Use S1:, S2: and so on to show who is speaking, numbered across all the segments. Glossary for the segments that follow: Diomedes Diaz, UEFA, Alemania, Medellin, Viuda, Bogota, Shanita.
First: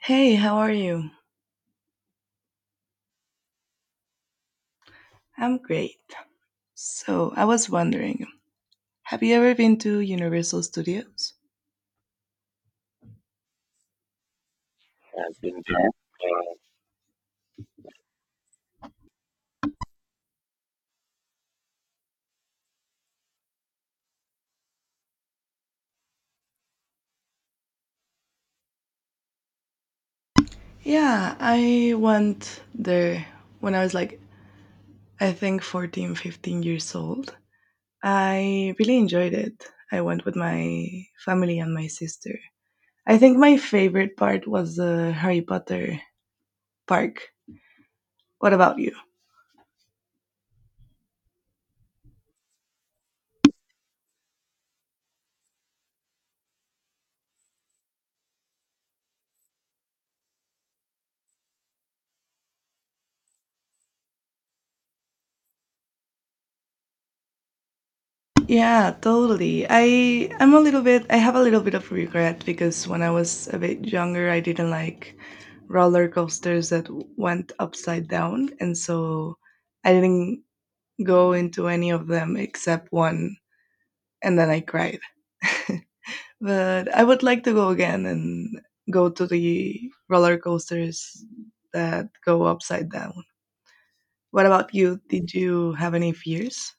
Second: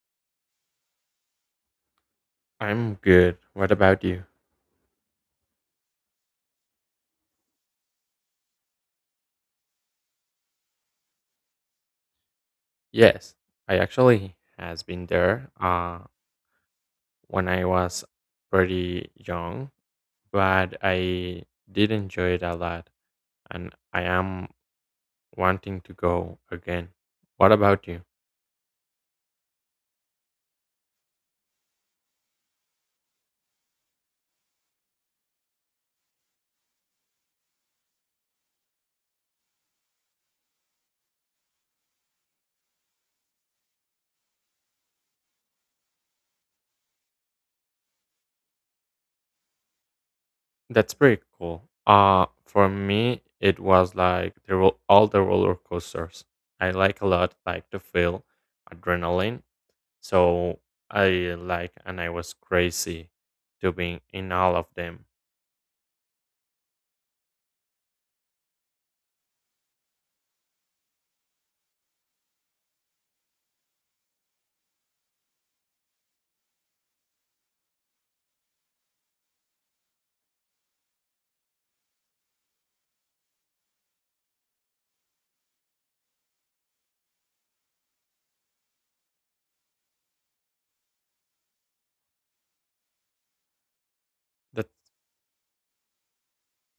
S1: Hey, how are you?
S2: I'm good. What about you?
S1: I'm great. So, I was wondering, have you ever been to Universal Studios?
S2: Yes, I actually has been there when I was pretty young, but I did enjoy it a lot, and I am wanting to go again. What about you?
S1: Yeah, I went there when I was like, I think 14, 15 years old. I really enjoyed it. I went with my family and my sister. I think my favorite part was the Harry Potter park. What about you?
S2: That's pretty cool. For me, it was like the all the roller coasters. I like a lot, like to feel adrenaline. So I like, and I was crazy to being in all of them.
S1: Yeah, totally. I have a little bit of regret because when I was a bit younger, I didn't like roller coasters that went upside down, and so I didn't go into any of them except one, and then I cried. But I would like to go again and go to the roller coasters that go upside down. What
S2: That.
S1: about you? Did you have any fears?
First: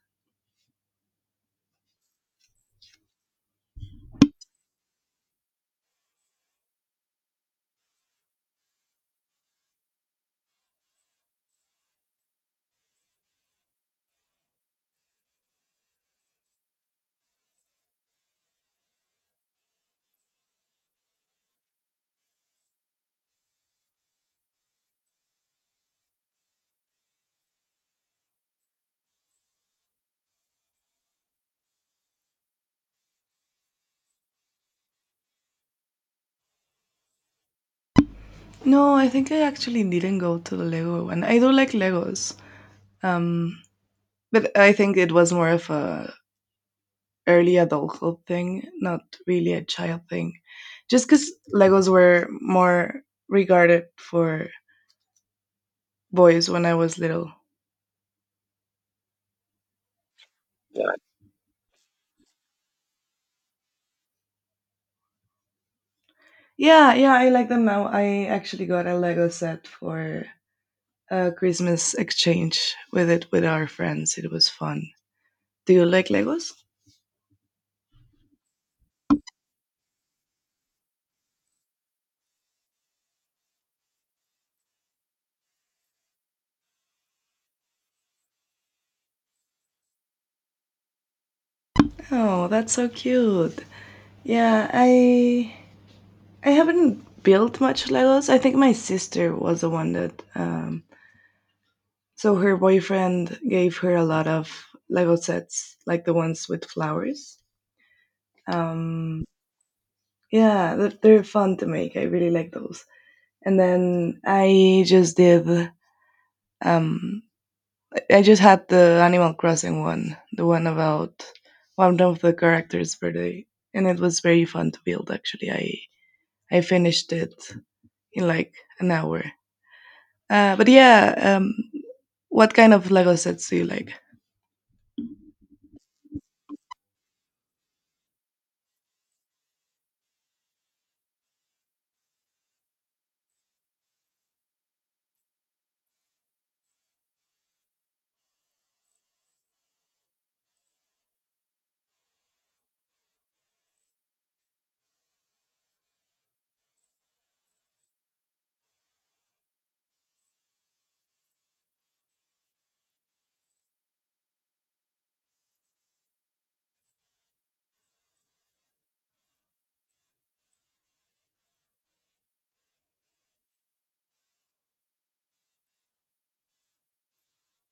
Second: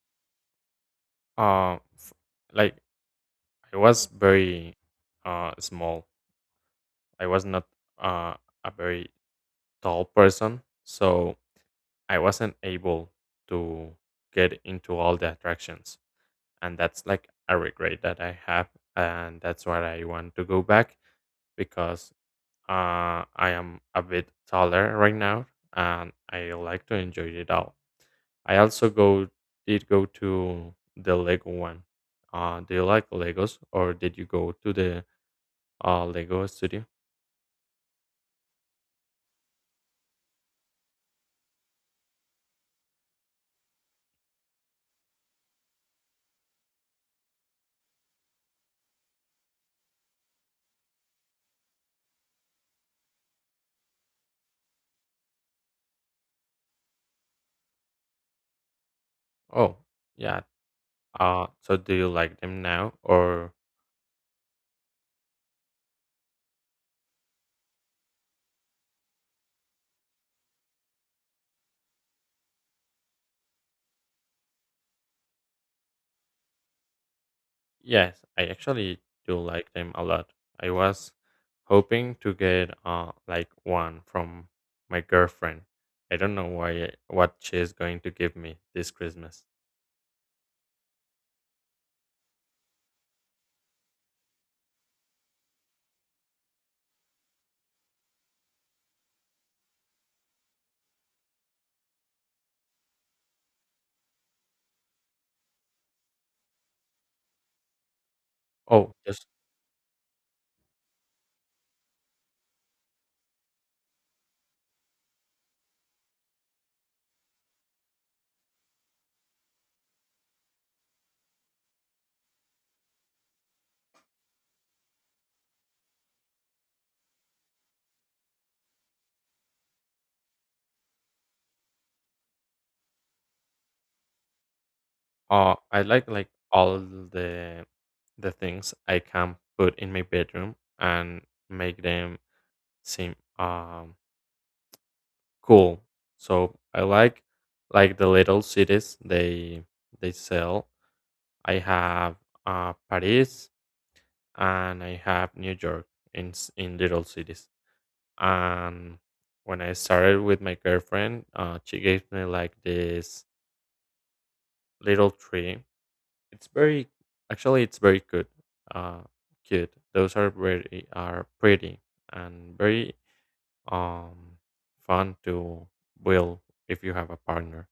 S2: Uh, f- like I was very small. I was not uh a very tall person, so I wasn't able to get into all the attractions, and that's like a regret that I have, and that's why I want to go back because I am a bit taller right now, and I like to enjoy it all. I also go did go to the Lego one. Do you like Legos, or did you go to the Lego studio?
S1: No, I think I actually didn't go to the Lego one. I do like Legos. Um, but I think it was more of a early adulthood thing, not really a child thing. Just because Legos were more regarded for boys when I was little.
S2: Oh, yeah. So do you like them now, or
S1: Yeah, yeah, I like them now. I actually got a Lego set for a Christmas exchange with our friends. It was fun. Do you like Legos?
S2: yes, I actually do like them a lot. I was hoping to get like one from my girlfriend. I don't know why what she's going to give me this Christmas.
S1: Oh, that's so cute. Yeah, I haven't built much Legos. I think my sister was the one that so her boyfriend gave her a lot of Lego sets, like the ones with flowers.
S2: Oh,
S1: Um,
S2: just
S1: yeah, they're fun to make. I really like those. And then I just did. Um, I just had the Animal Crossing one, the one about one of the characters' birthday, and it was very fun to build. Actually, I finished it in like an hour. But yeah, what kind of Lego sets do you like?
S2: I like all the things I can put in my bedroom and make them seem cool. So I like the little cities they sell. I have Paris and I have New York in in little cities. And when I started with my girlfriend, she gave me like this little tree. It's very actually it's very good. Uh, cute. Those are very are pretty and very um fun to build if you have a partner.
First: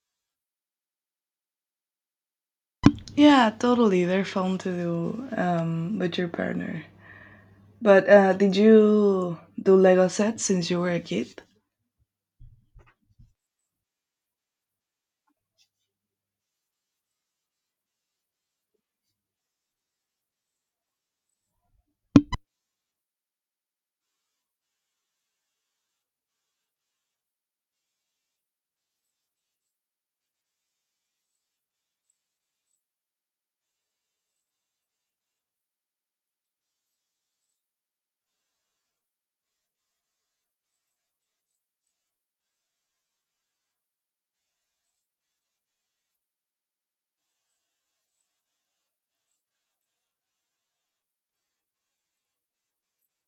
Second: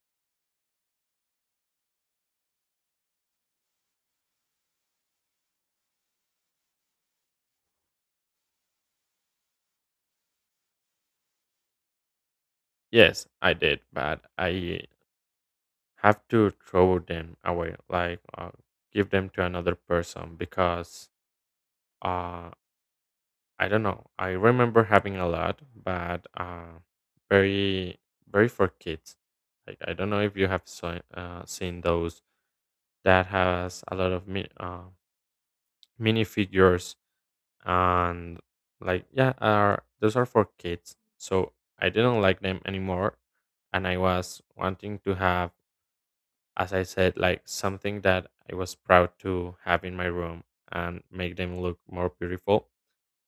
S1: Yeah, totally. They're fun to do with your partner. But did you do Lego sets since you were a kid?
S2: Yes, I did, but I have to throw them away, give them to another person because uh I don't know. I remember having a lot, but very very for kids. Like I don't know if you have so, seen those that has a lot of minifigures and like yeah are those are for kids so I didn't like them anymore, and I was wanting to have, as I said, like something that I was proud to have in my room and make them look more beautiful.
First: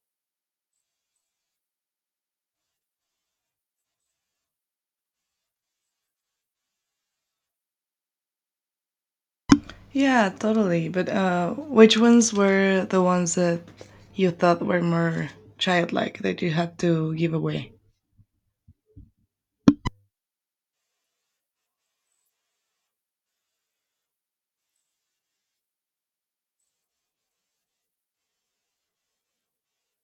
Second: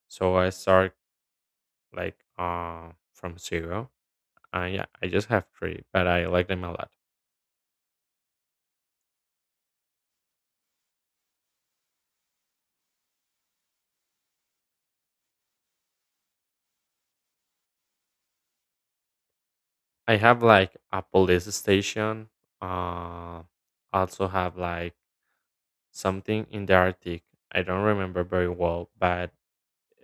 S2: So I start like from zero. Yeah, I just have three, but I like them a lot.
S1: Yeah, totally. But which ones were the ones that you thought were more childlike that you had to give away?
S2: I have like a police station, uh also have like something in the Arctic. I don't remember very well, but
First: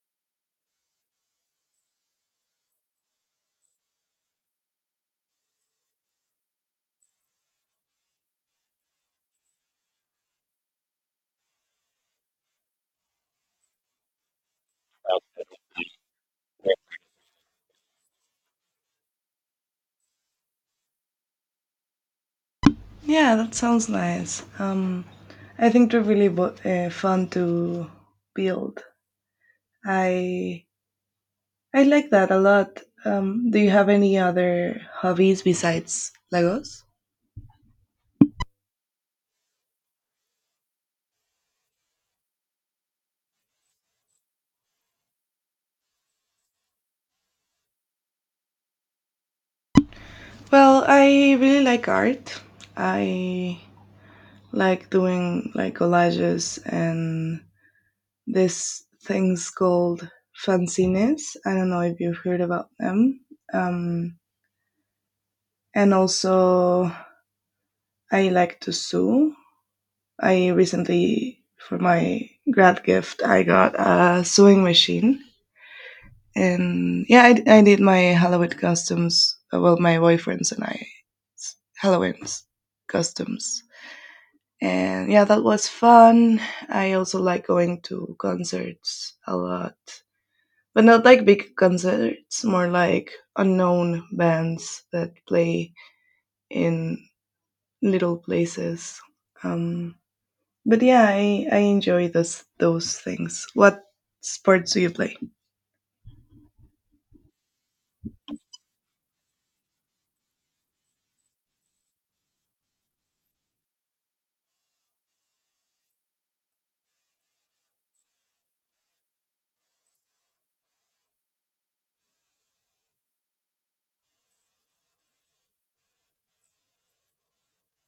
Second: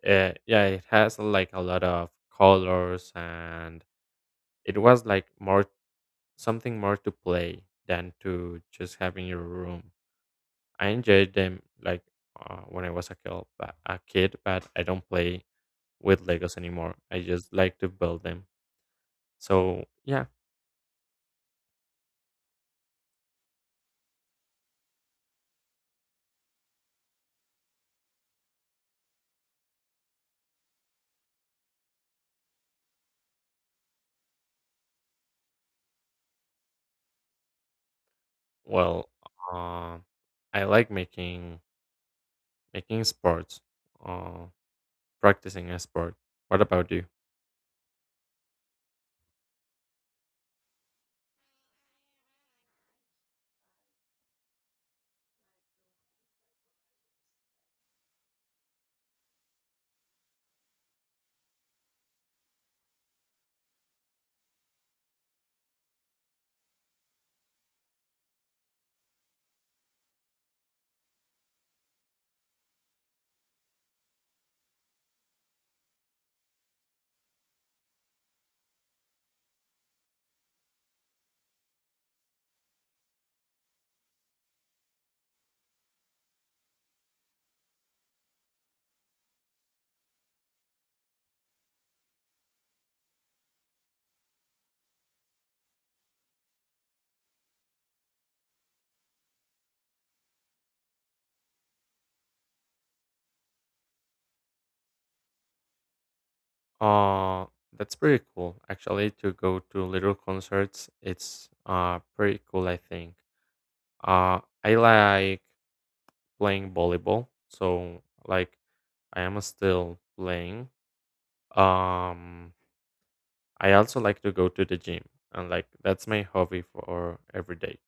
S2: yeah, it has like a lot of colors, and it was like more something more to play than to just have in your room. I enjoyed them like when I was a kid, but I don't play with Legos anymore. I just like to build them. So yeah,
S1: Yeah, that sounds nice. I think they're really fun to build. I I like that a lot. Do you have any other hobbies besides Legos?
S2: well, uh, I like making sports, uh, practicing a sport. What about you?
S1: Well, I really like art. I like doing like collages and this things called fanzines. I don't know if you've heard about them. Um, and also, I like to sew. I recently, for my grad gift, I got a sewing machine. And yeah, I did my Halloween costumes. Well, my boyfriend's and I Halloween's costumes. And yeah, that was fun. I also like going to concerts a lot, but not like big concerts, more like unknown bands that play in little places. Um, but yeah, I enjoy those things. What sports do you play?
S2: Uh, that's pretty cool actually to go to little concerts. It's pretty cool I think. I like playing volleyball, so like I am still playing. Um I also like to go to the gym, and like that's my hobby for every day.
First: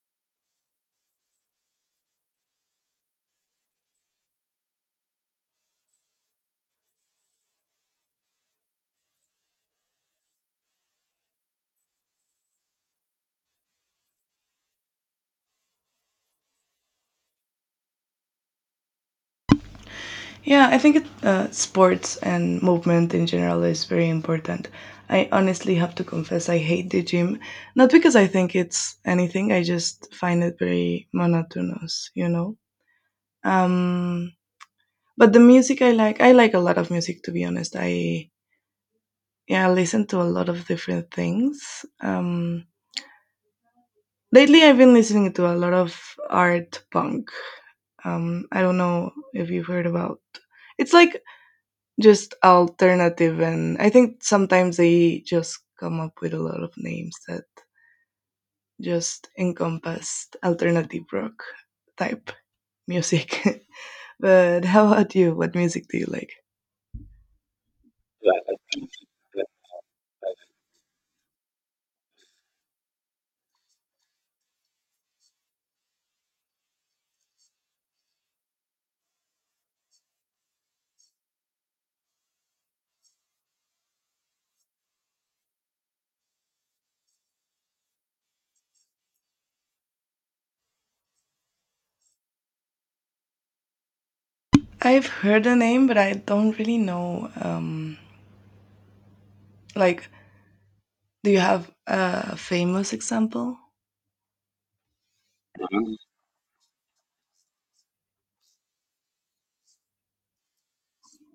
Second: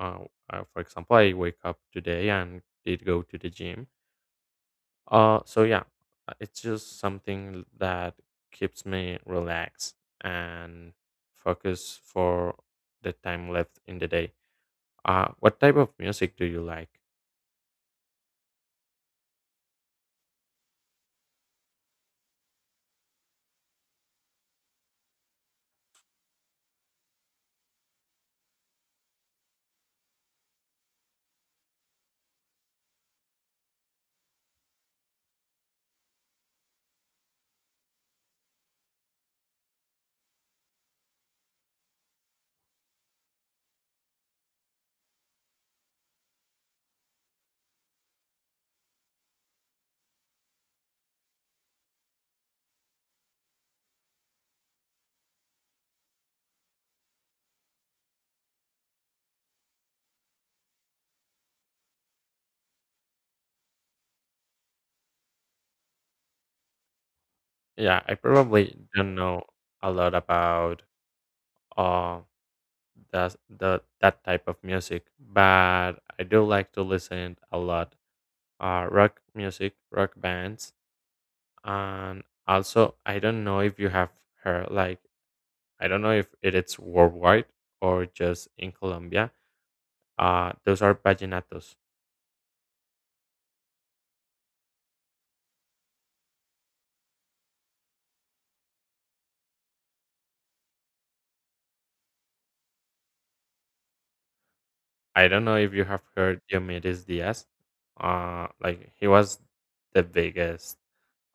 S2: Uh, for example, I wake up today and did go to the gym. So yeah, it's just something that keeps me relaxed and focused for the time left in the day. What type of music do you like?
S1: Yeah, I think sports and movement in general is very important. I honestly have to confess I hate the gym, not because I think it's anything. I just find it very monotonous. Um, but the music I like a lot of music to be honest. I yeah, I listen to a lot of different things. Lately, I've been listening to a lot of art punk. I don't know if you've heard about. It's like just alternative, and I think sometimes they just come up with a lot of names that just encompass alternative rock type music. But how about you? What music do you like?
S2: Yeah, I probably don't know a lot about uh that the that type of music, but I do like to listen a lot. Rock music, rock bands, and also I don't know if you have heard like I don't know if it is worldwide or just in Colombia. Those are vallenatos.
S1: I've heard the name, but I don't really know. Like, do you have a famous example?
S2: I don't know if you have heard Diomedes Diaz. Like he was the biggest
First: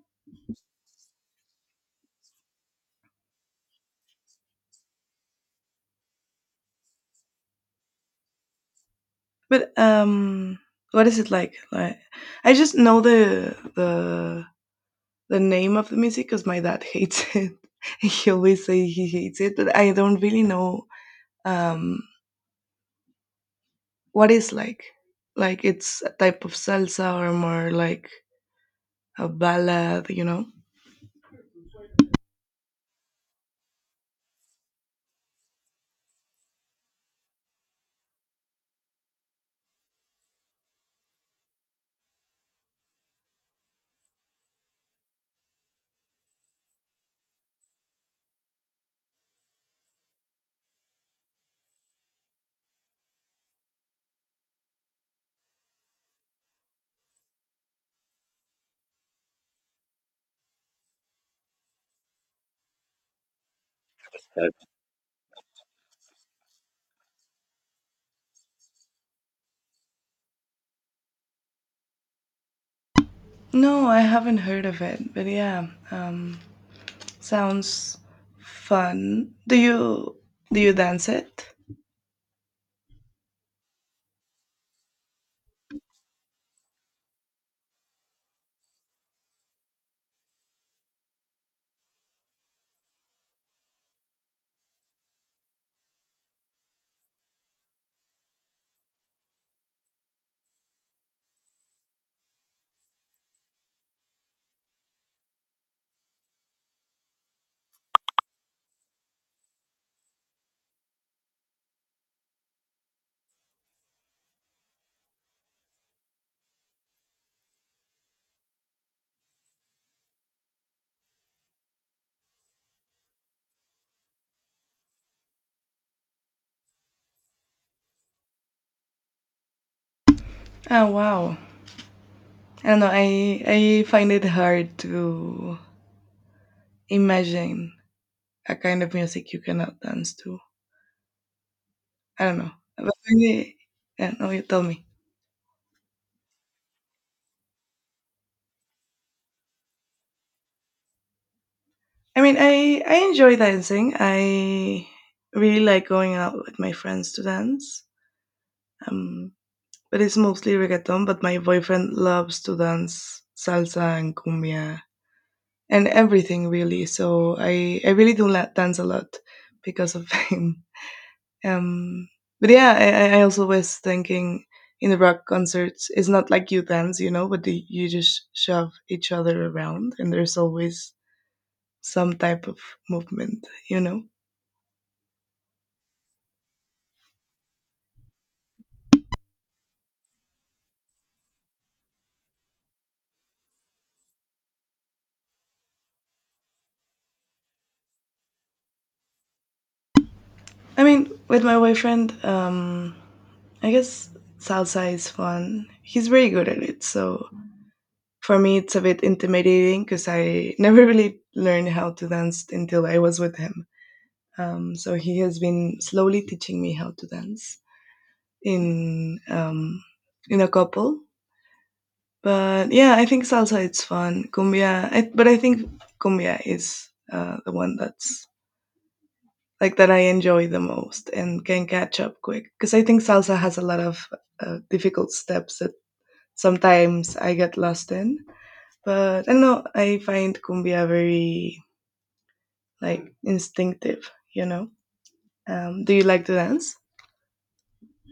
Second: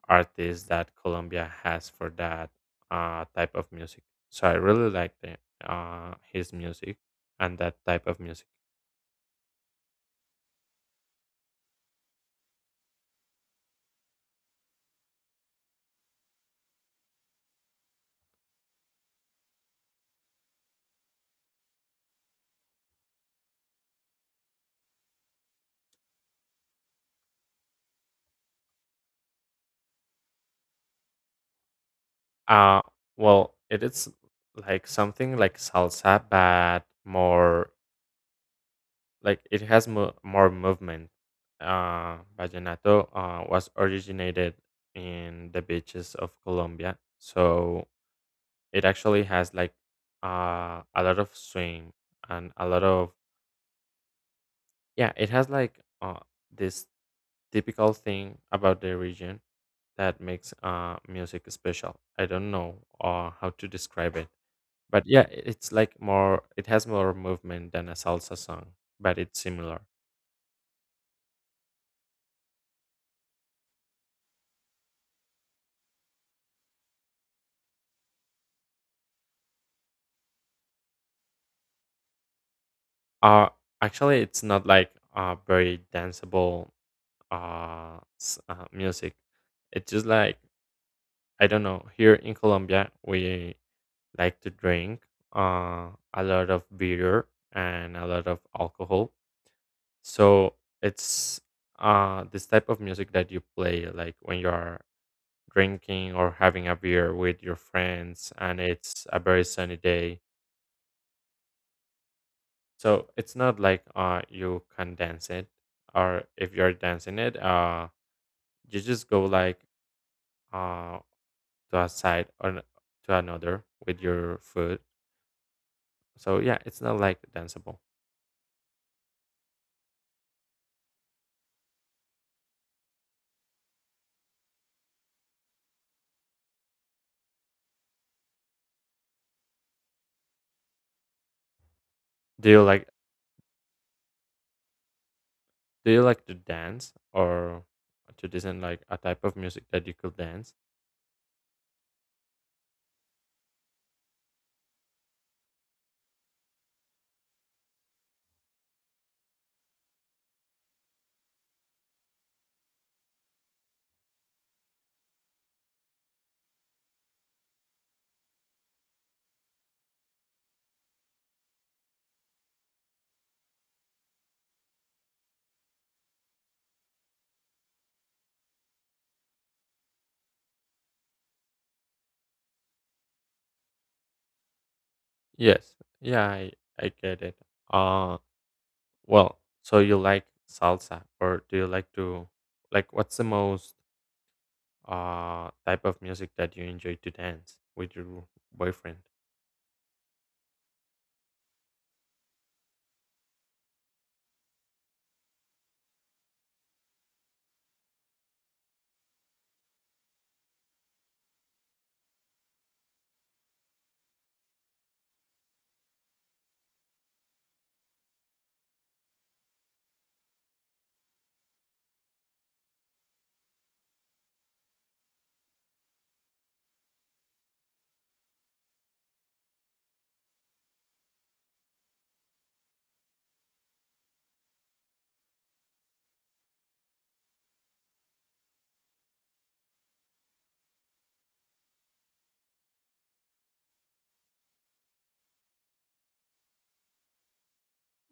S2: artist that Colombia has for that type of music. So I really like the, his music and that type of music.
S1: But what is it like? Like, I just know the name of the music because my dad hates it. He always say he hates it, but I don't really know um, what is like. Like it's a type of salsa or more like a ballad, you know?
S2: Uh, well, it is like something like salsa, but more like it has more movement. Vallenato was originated in the beaches of Colombia, so it actually has like a lot of swing and a lot of yeah. It has like this typical thing about the region that makes music special. I don't know how to describe it, but yeah, it's like more. It has more movement than a salsa song, but it's similar.
S1: No, I haven't heard of it, but yeah, sounds fun. Do you dance it?
S2: Uh, actually, it's not like very danceable music. It's just like I don't know. Here in Colombia, we like to drink a lot of beer and a lot of alcohol. So it's this type of music that you play like when you are drinking or having a beer with your friends, and it's a very sunny day. So it's not like you can dance it, or if you're dancing it, you just go like uh to a side or to another with your foot. So yeah, it's not like danceable.
S1: Oh wow! I don't know. I find it hard to imagine a kind of music you cannot dance to. I don't
S2: Do
S1: know.
S2: you
S1: But
S2: like
S1: yeah, no, you tell me.
S2: do you like to dance or to listen like a type of music that you could dance?
S1: I mean, I enjoy dancing. I really like going out with my friends to dance. Um, but it's mostly reggaeton. But my boyfriend loves to dance salsa and cumbia and everything really. So I really do dance a lot because of him. Um, but yeah, I also was thinking in the rock concerts, it's not like you dance, but you just shove each other around, and there's always some type of movement, you know?
S2: Yes. Yeah, I get it. Uh well, so you like salsa, or do you like to like what's the most type of music that you enjoy to dance with your boyfriend?
S1: I mean, with my boyfriend, I guess salsa is fun. He's very good at it. So for me, it's a bit intimidating because I never really learned how to dance until I was with him. So he has been slowly teaching me how to dance in um, in a couple. But yeah, I think salsa it's fun. Cumbia, but I think cumbia is the one that's like that I enjoy the most and can catch up quick. Because I think salsa has a lot of difficult steps that sometimes I get lost in. But I don't know, I find cumbia very like instinctive, you know? Do you like to dance?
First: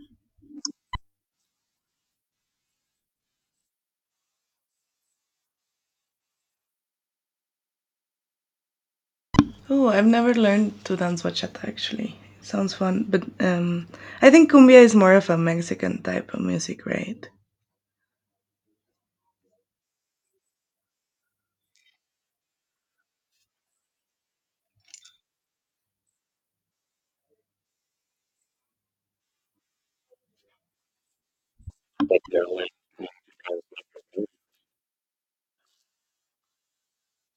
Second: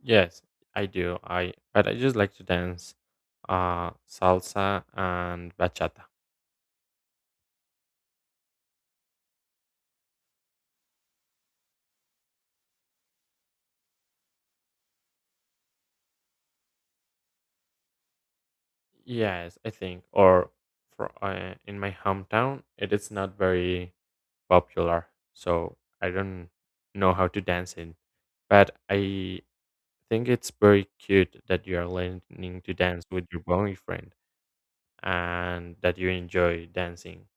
S2: Yes, I do, I but I just like to dance salsa and bachata.
S1: Oh, I've never learned to dance bachata actually. Sounds fun, but I think cumbia is more of a Mexican type of music, right?
S2: Yes, I think, or for in my hometown it is not very popular, so I don't know how to dance it, but I think it's very cute that you are learning to dance with your boyfriend and that you enjoy dancing.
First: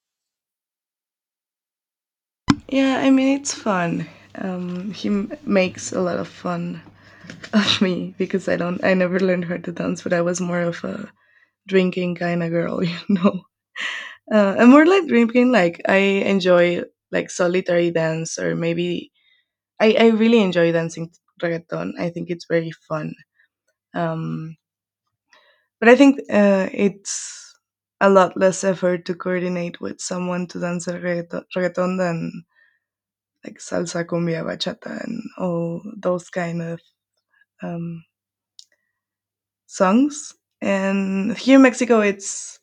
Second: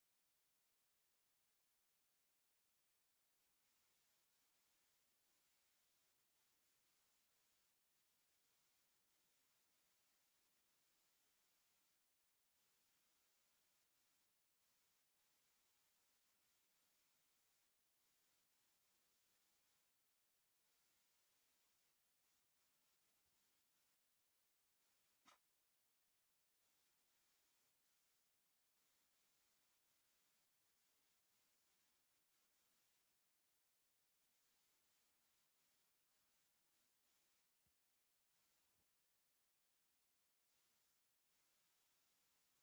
S1: Yeah, I mean it's fun. He makes a lot of fun of me because I never learned how to dance, but I was more of a drinking kind of girl, you know. And more like drinking, like I enjoy like solitary dance or maybe I really enjoy dancing reggaeton. I think it's very fun. Um, but I think it's a lot less effort to coordinate with someone to dance a reggaeton than like salsa, cumbia, bachata, and all those kind of um, songs. And here in Mexico, it's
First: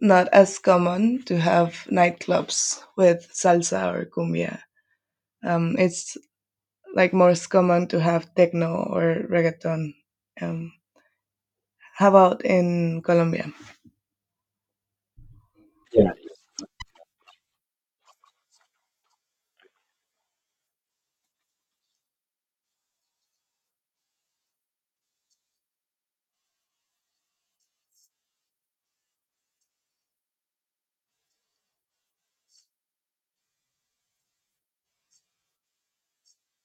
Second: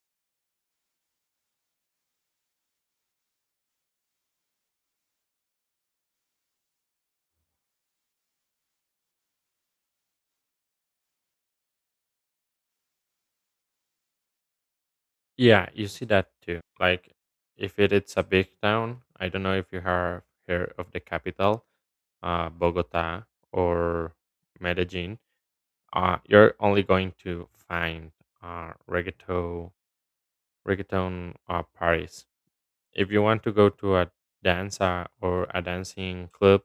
S1: not as common to have nightclubs with salsa or cumbia. It's like more common to have techno or reggaeton. Um, how about in Colombia?
S2: Yeah, you see that too. Like, if it is a big town, I don't know if you have heard of the capital, Bogota or Medellin. You're only going to find reggaeton, reggaeton parties. If you want to go to a danza or a dancing club,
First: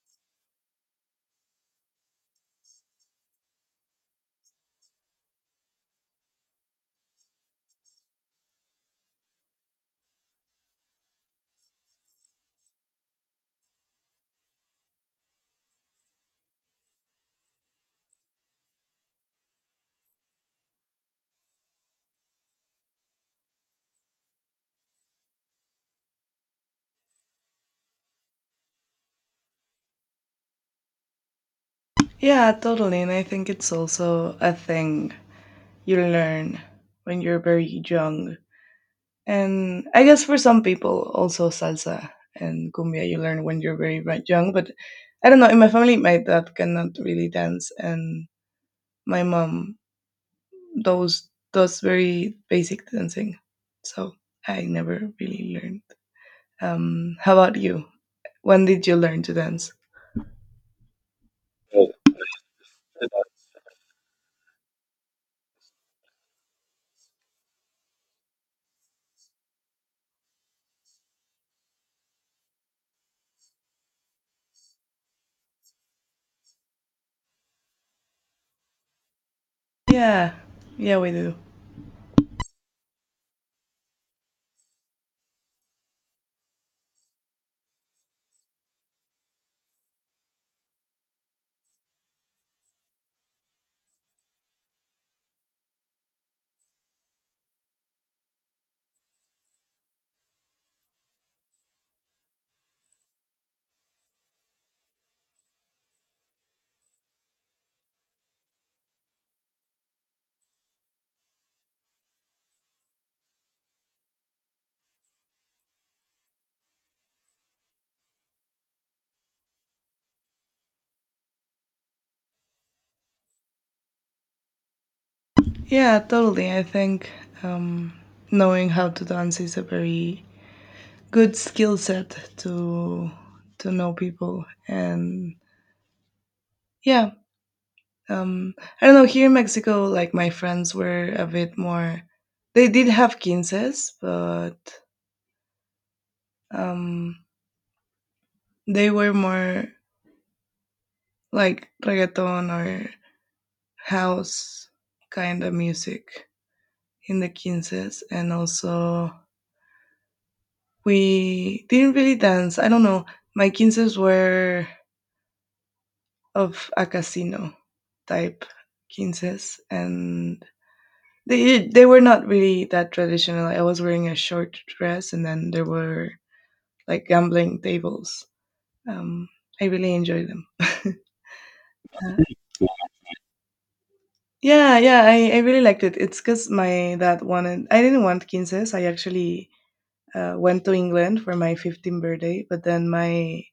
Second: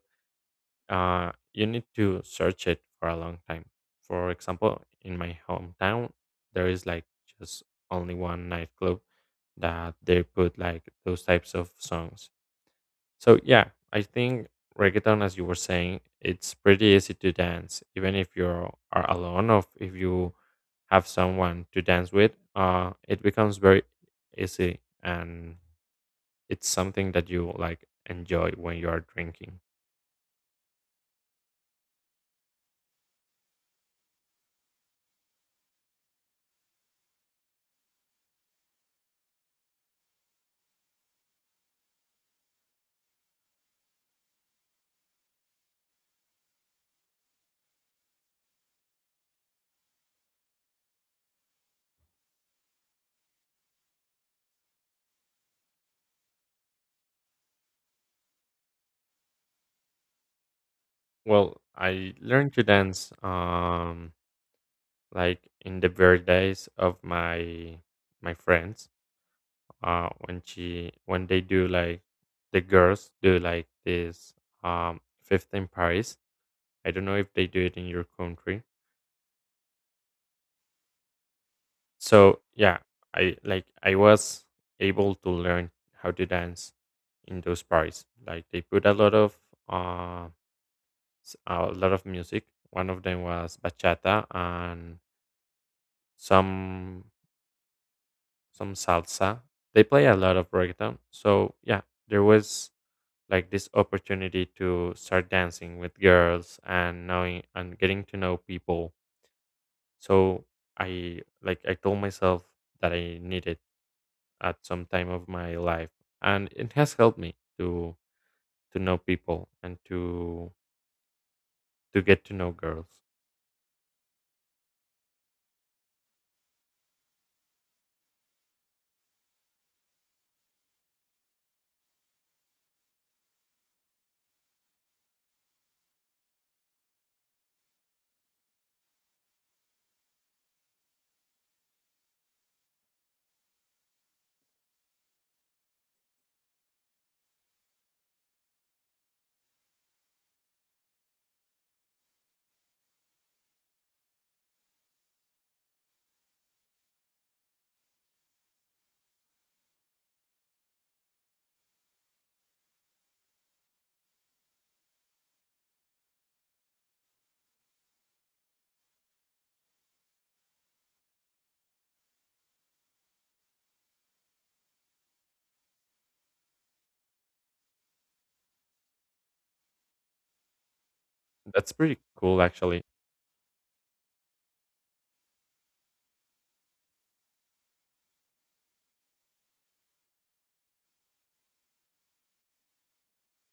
S2: you need to search it for a long time. For example, in my hometown, there is like just only one nightclub that they put like those types of songs. So yeah, I think reggaeton, as you were saying, it's pretty easy to dance, even if you are alone or if you have someone to dance with. It becomes very easy, and it's something that you like enjoy when you are drinking.
S1: Yeah, totally. And I think it's also a thing you learn when you're very young. And I guess for some people, also salsa and cumbia you learn when you're very very young. But I don't know. In my family, my dad cannot really dance, and my mom those very basic dancing. So I never really learned. How about you? When did you learn to dance?
S2: Well, I learned to dance like in the birthdays of my friends. Uh, when they do like the girls do like this fifth in Paris. I don't know if they do it in your country.
S1: Yeah, yeah, we do.
S2: So yeah, I like I was able to learn how to dance in those parties. Like they put a lot of uh a lot of music. One of them was bachata and some some salsa. They play a lot of reggaeton. So yeah, there was like this opportunity to start dancing with girls and knowing and getting to know people. So I like I told myself that I need it at some time of my life. And it has helped me to know people and to get to know girls.
S1: Yeah, totally. I think um, knowing how to dance is a very good skill set to know people. And yeah, um, I don't know. Here in Mexico, like my friends were a bit more. They did have quinces, but um, they were more like reggaeton or house kind of music in the quinces. And also, we didn't really dance. I don't know. My quinces were of a casino type quinces, and they were not really that traditional. I was wearing a short dress, and then there were like gambling tables. um I really enjoyed them.
S2: That's pretty cool actually.
S1: Yeah, yeah, I really liked it. It's because my dad wanted, I didn't want quinces. I actually went to England for my 15th birthday, but then my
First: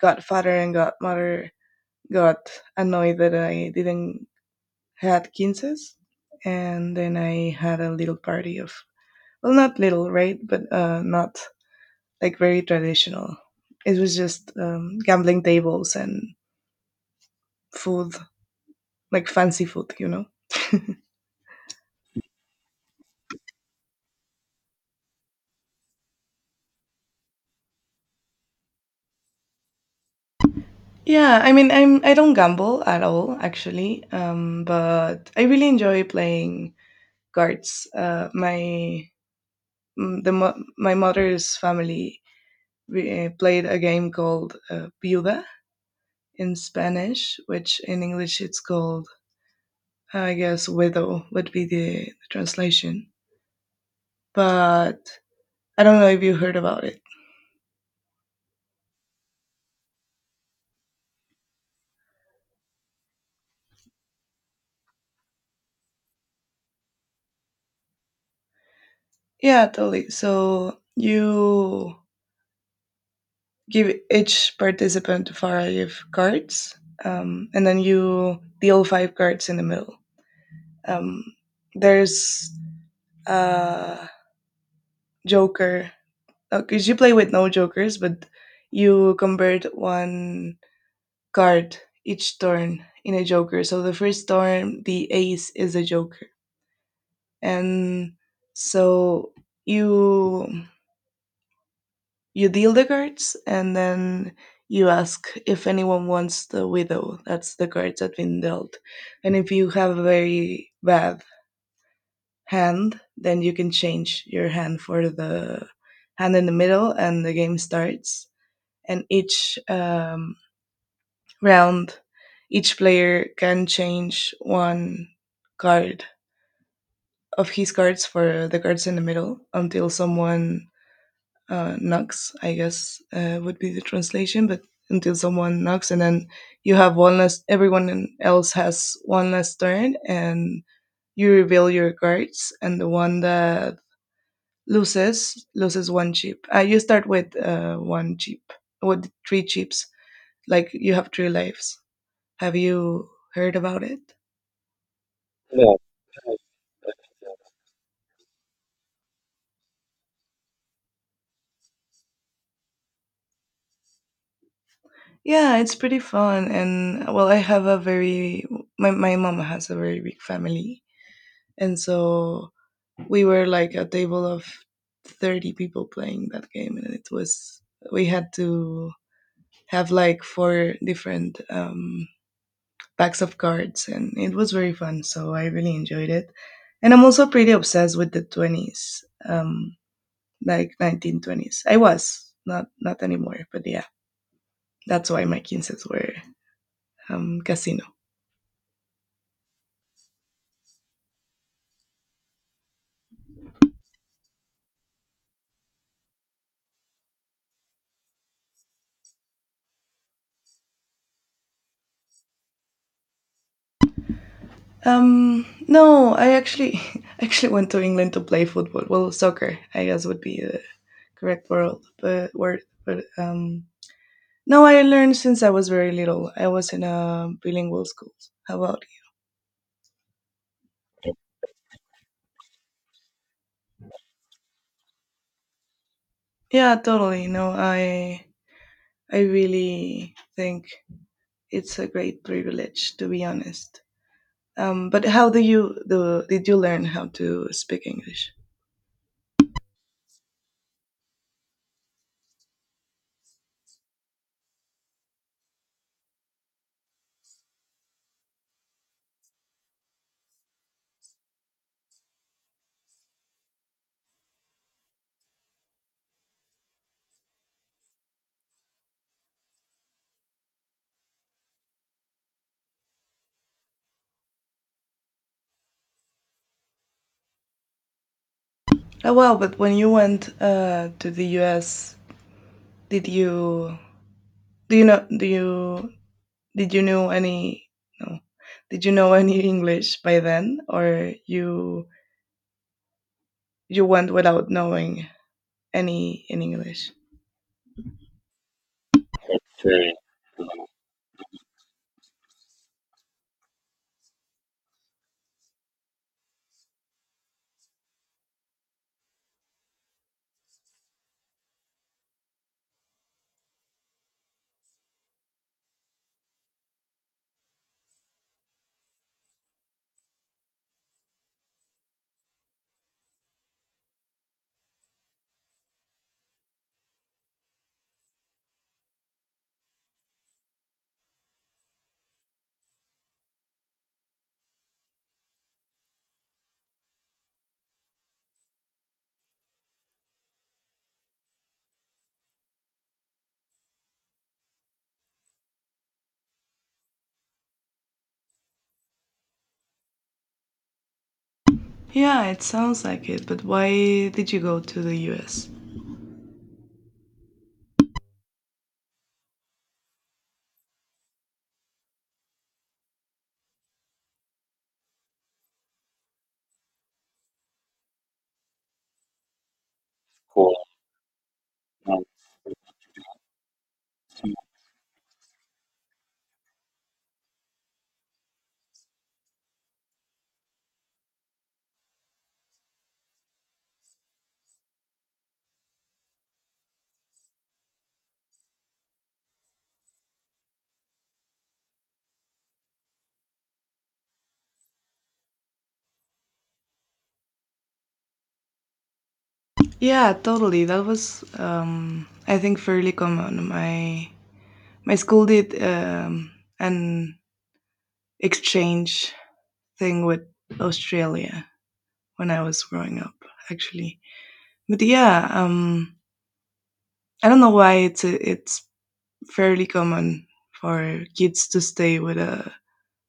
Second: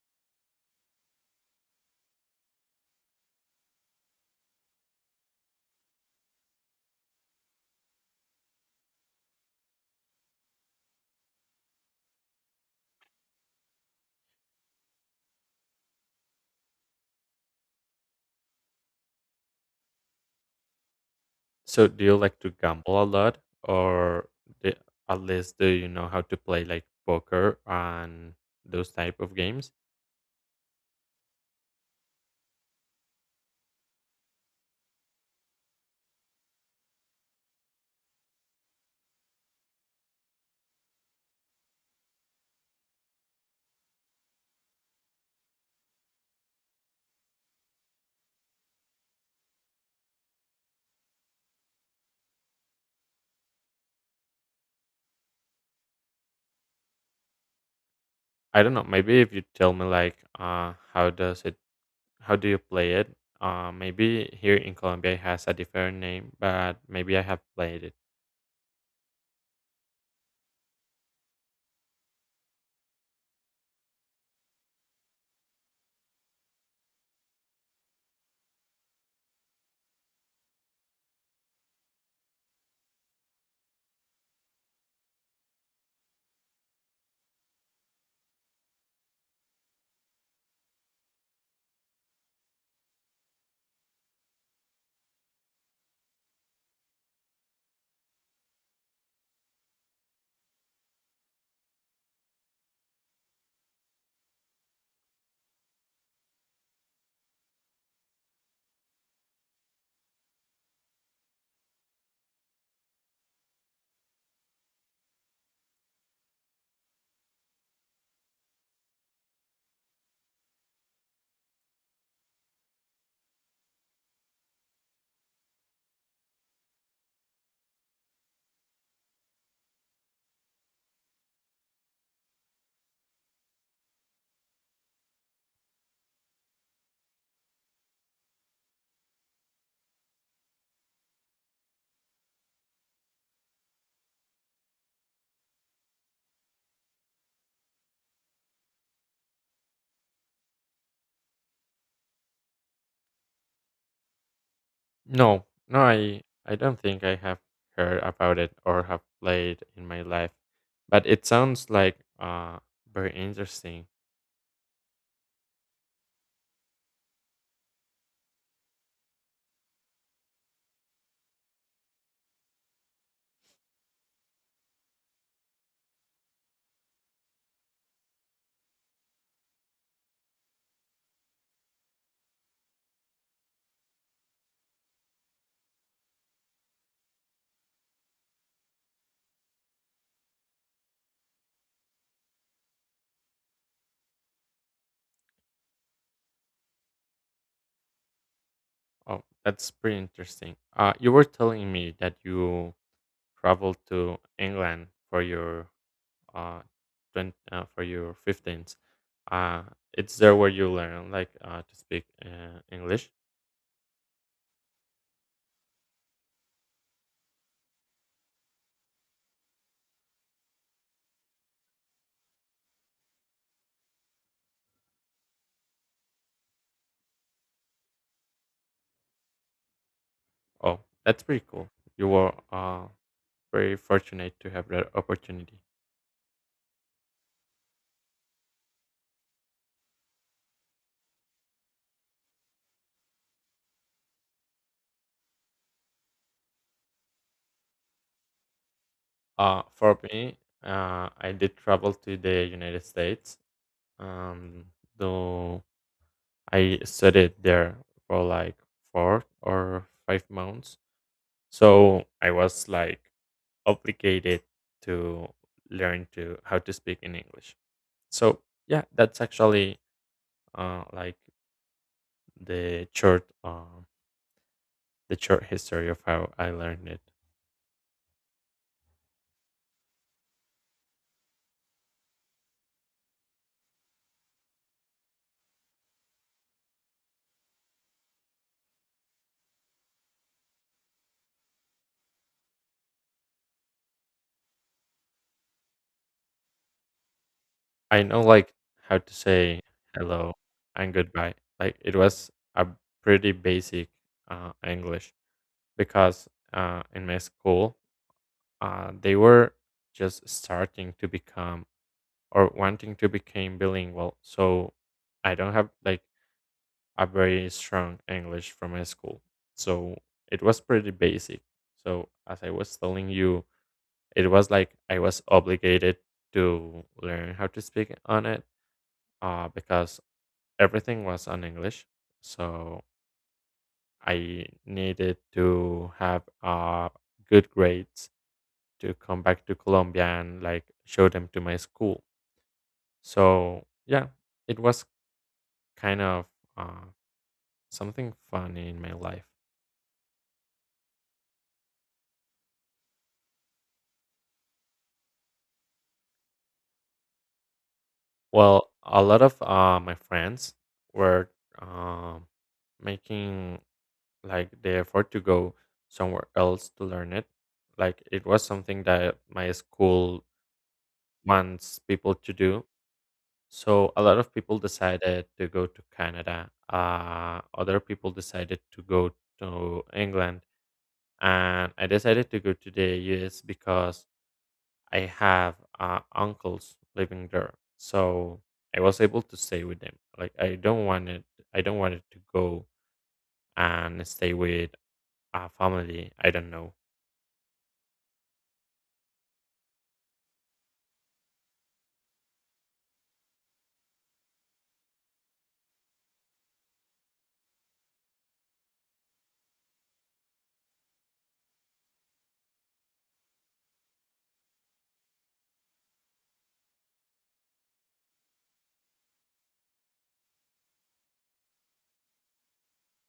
S1: godfather and godmother got annoyed that I didn't had quinces. And then I had a little party of, well, not little, right? But not like very traditional. It was just gambling tables and food, like fancy food, you know?
S2: So, do you like to gamble a lot, or the, at least do you know how to play like poker and those type of games?
S1: Yeah, I mean, I don't gamble at all actually, but I really enjoy playing cards. My mm, the mo- My mother's family played a game called Viuda in Spanish, which in English it's called I guess widow would be the translation. But I don't know if you heard about it.
S2: I don't know. Maybe if you tell me like, how does it? How do you play it? Maybe here in Colombia it has a different name, but maybe I have played it.
S1: Yeah, totally. So you give each participant five cards, and then you deal five cards in the middle. Um, there's a joker, because you play with no jokers, but you convert one card each turn in a joker. So the first turn, the ace is a joker, and so you you deal the cards and then you ask if anyone wants the widow. That's the cards that been dealt. And if you have a very bad hand, then you can change your hand for the hand in the middle and the game starts. And each round, each player can change one card of his cards for the cards in the middle until someone knocks, I guess would be the translation. But until someone knocks, and then you have one less, everyone else has one less turn, and you reveal your cards, and the one that loses loses one chip. You start with one chip, with three chips. Like you have three lives. Have you heard about it?
S2: No, no, I don't think I have heard about it or have played in my life, but it sounds like very interesting.
S1: Yeah, it's pretty fun, and well, I have a very my my mom has a very big family, and so we were like a table of 30 people playing that game, and it was we had to have like four different packs of cards, and it was very fun, so I really enjoyed it. And I'm also pretty obsessed with the 20s, like 1920s. I was, not, not anymore, but yeah, that's why my quinces were casino.
S2: Oh, that's pretty interesting. You were telling me that you traveled to England for your uh, 20, uh for your fifteens. Uh, it's there where you learn like to speak English.
S1: No, I actually actually went to England to play football, well, soccer I guess would be the correct world but word, but no I learned since I was very little. I was in a bilingual school. How about
S2: Oh, that's pretty cool. You were very fortunate to have that opportunity.
S1: you? Yeah, totally. No, I really think it's a great privilege to be honest. But how do you do did you learn how to speak English?
S2: For me, I did travel to the United States. Um, though I studied there for like 4 or 5 months. So I was like obligated to learn to how to speak in English. So yeah, that's actually like the short um, the short history of how I learned it.
S1: Oh well, but when you went to the US, did you do you know do you did you know any, no did you know any English by then, or you went without knowing any in English?
S2: I know like how to say
S1: Very
S2: hello and goodbye. Like it was a pretty basic English, because in my school they were just starting to become or wanting to become bilingual. So I don't have like a very strong English from my school. So it was pretty basic. So as I was telling you, it was like I was obligated to learn how to speak on it because everything was on English. So I needed to have good grades to come back to Colombia and like show them to my school. So yeah, it was kind of uh, something funny in my life.
S1: Yeah, it sounds like it, but why did you go to the US?
S2: Well, a lot of my friends were um, making like the effort to go somewhere else to learn it. Like it was something that my school
S1: Cool.
S2: wants
S1: Um,
S2: people to do. So a lot of people decided to go to Canada. Other people decided to go to England, and I decided to go to the US because I have uncles living there, so I was able to stay with them. Like I don't want it. I don't want it to go and stay with a family. I don't know.
S1: Yeah, totally. That was, I think, fairly common. My school did an exchange thing with Australia when I was growing up, actually. But yeah, I don't know why it's fairly common for kids to stay with a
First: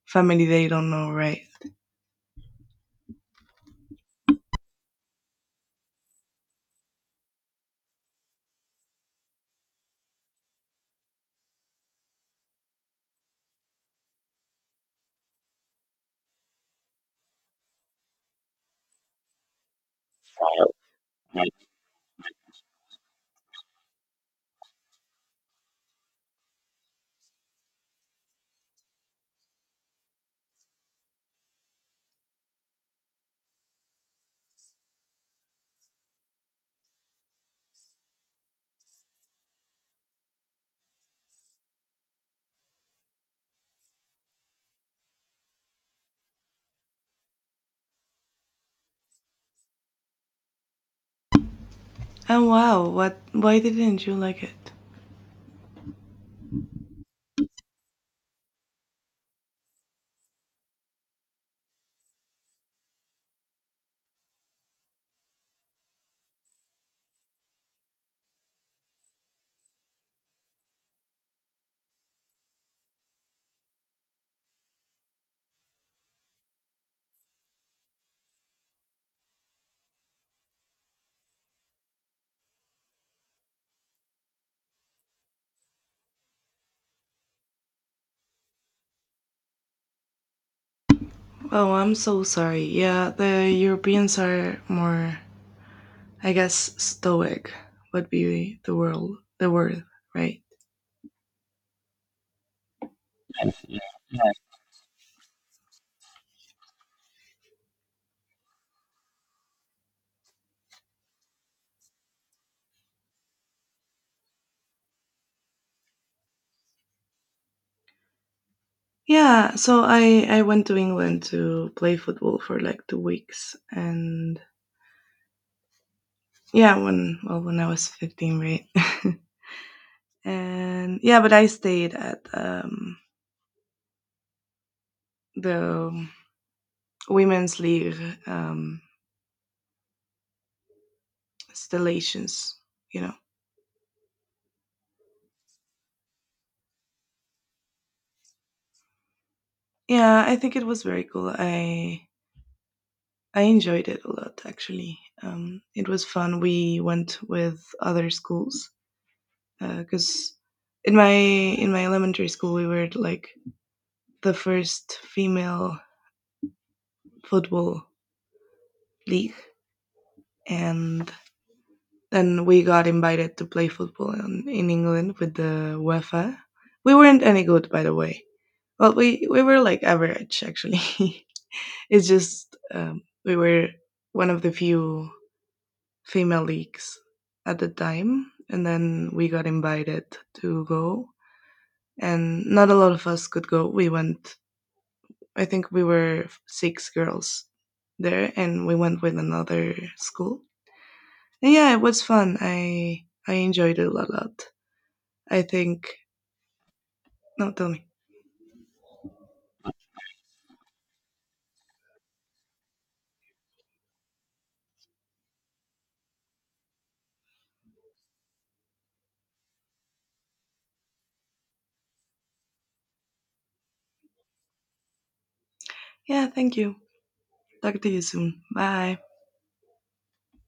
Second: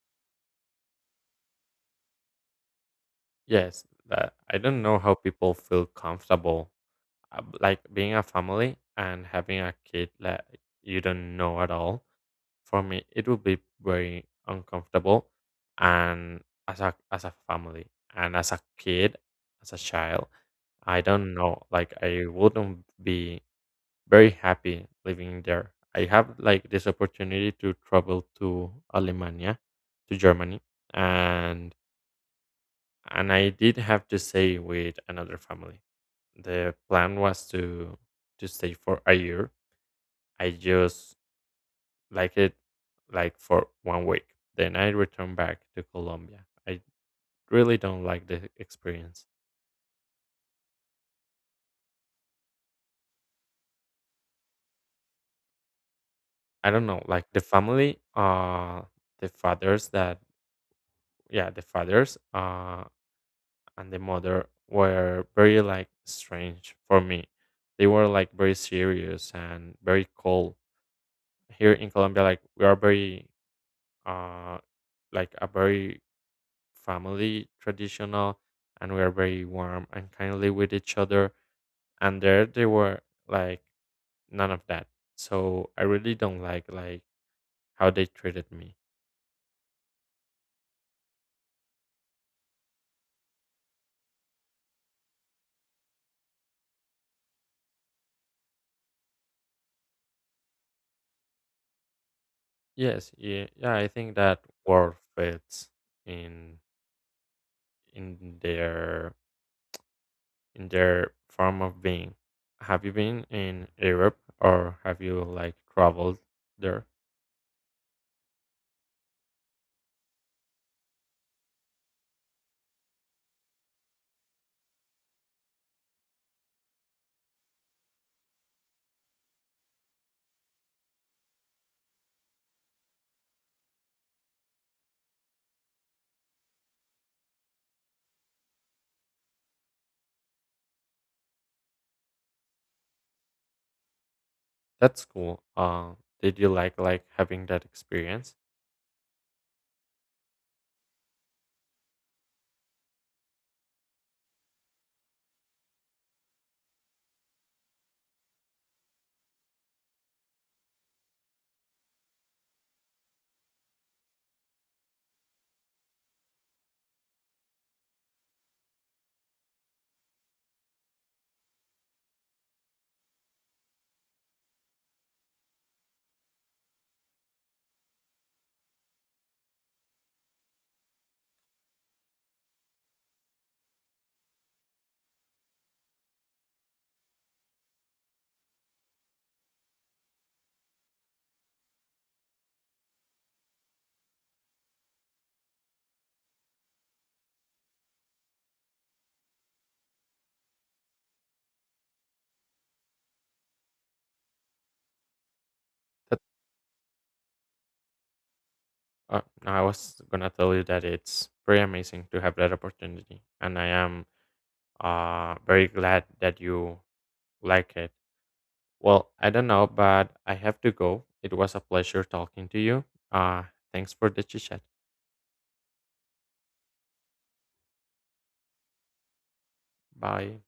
S1: family they don't know, right?
S2: Yes, that I don't know how people feel comfortable, like being a family and having a kid. Like you don't know at all. For me it would be very uncomfortable, and as a family and as a kid as a child I don't know like I wouldn't be very happy living there. I have like this opportunity to travel to alemania, to Germany, and I did have to stay with another family. The plan was to stay for a year. I just like it like for one week. Then I returned back to Colombia. I really don't like the experience.
S1: And wow, what? Why didn't you like it?
S2: I don't know, like the family, the fathers that yeah, the fathers and the mother were very like strange for me. They were like very serious and very cold. Here in Colombia like we are very uh like a very family traditional, and we are very warm and kindly with each other, and there they were like none of that. So I really don't like how they treated me.
S1: Oh, I'm so sorry. Yeah, the Europeans are more, I guess, stoic would be the word, right?
S2: Yes, yeah, yeah, I think that world fits in their in their form of being. Have you been in Europe or have you like traveled there?
S1: Yeah. So I went to England to play football for like 2 weeks, and yeah, when I was 15, right? And yeah, but I stayed at the women's league um, installations, you know.
S2: That's cool. Did you like having that experience
S1: Yeah, I think it was very cool. I enjoyed it a lot, actually. It was fun. We went with other schools because in my elementary school we were like the first female football league, and then we got invited to play football in England with the UEFA. We weren't any good, by the way. Well, we were like average actually. It's just we were one of the few female leagues at the time, and then we got invited to go. And not a lot of us could go. We went, I think we were six girls there, and we went with another school. And yeah, it was fun. I enjoyed it a lot, I think.
S2: that
S1: No, tell me.
S2: uh, I was gonna tell you that it's pretty amazing to have that opportunity, and I am, very glad that you like it. Well, I don't know, but I have to go. It was a pleasure talking to you. Uh, thanks for the chit chat.
S1: Yeah, thank you. Talk to you soon. Bye.
S2: Bye.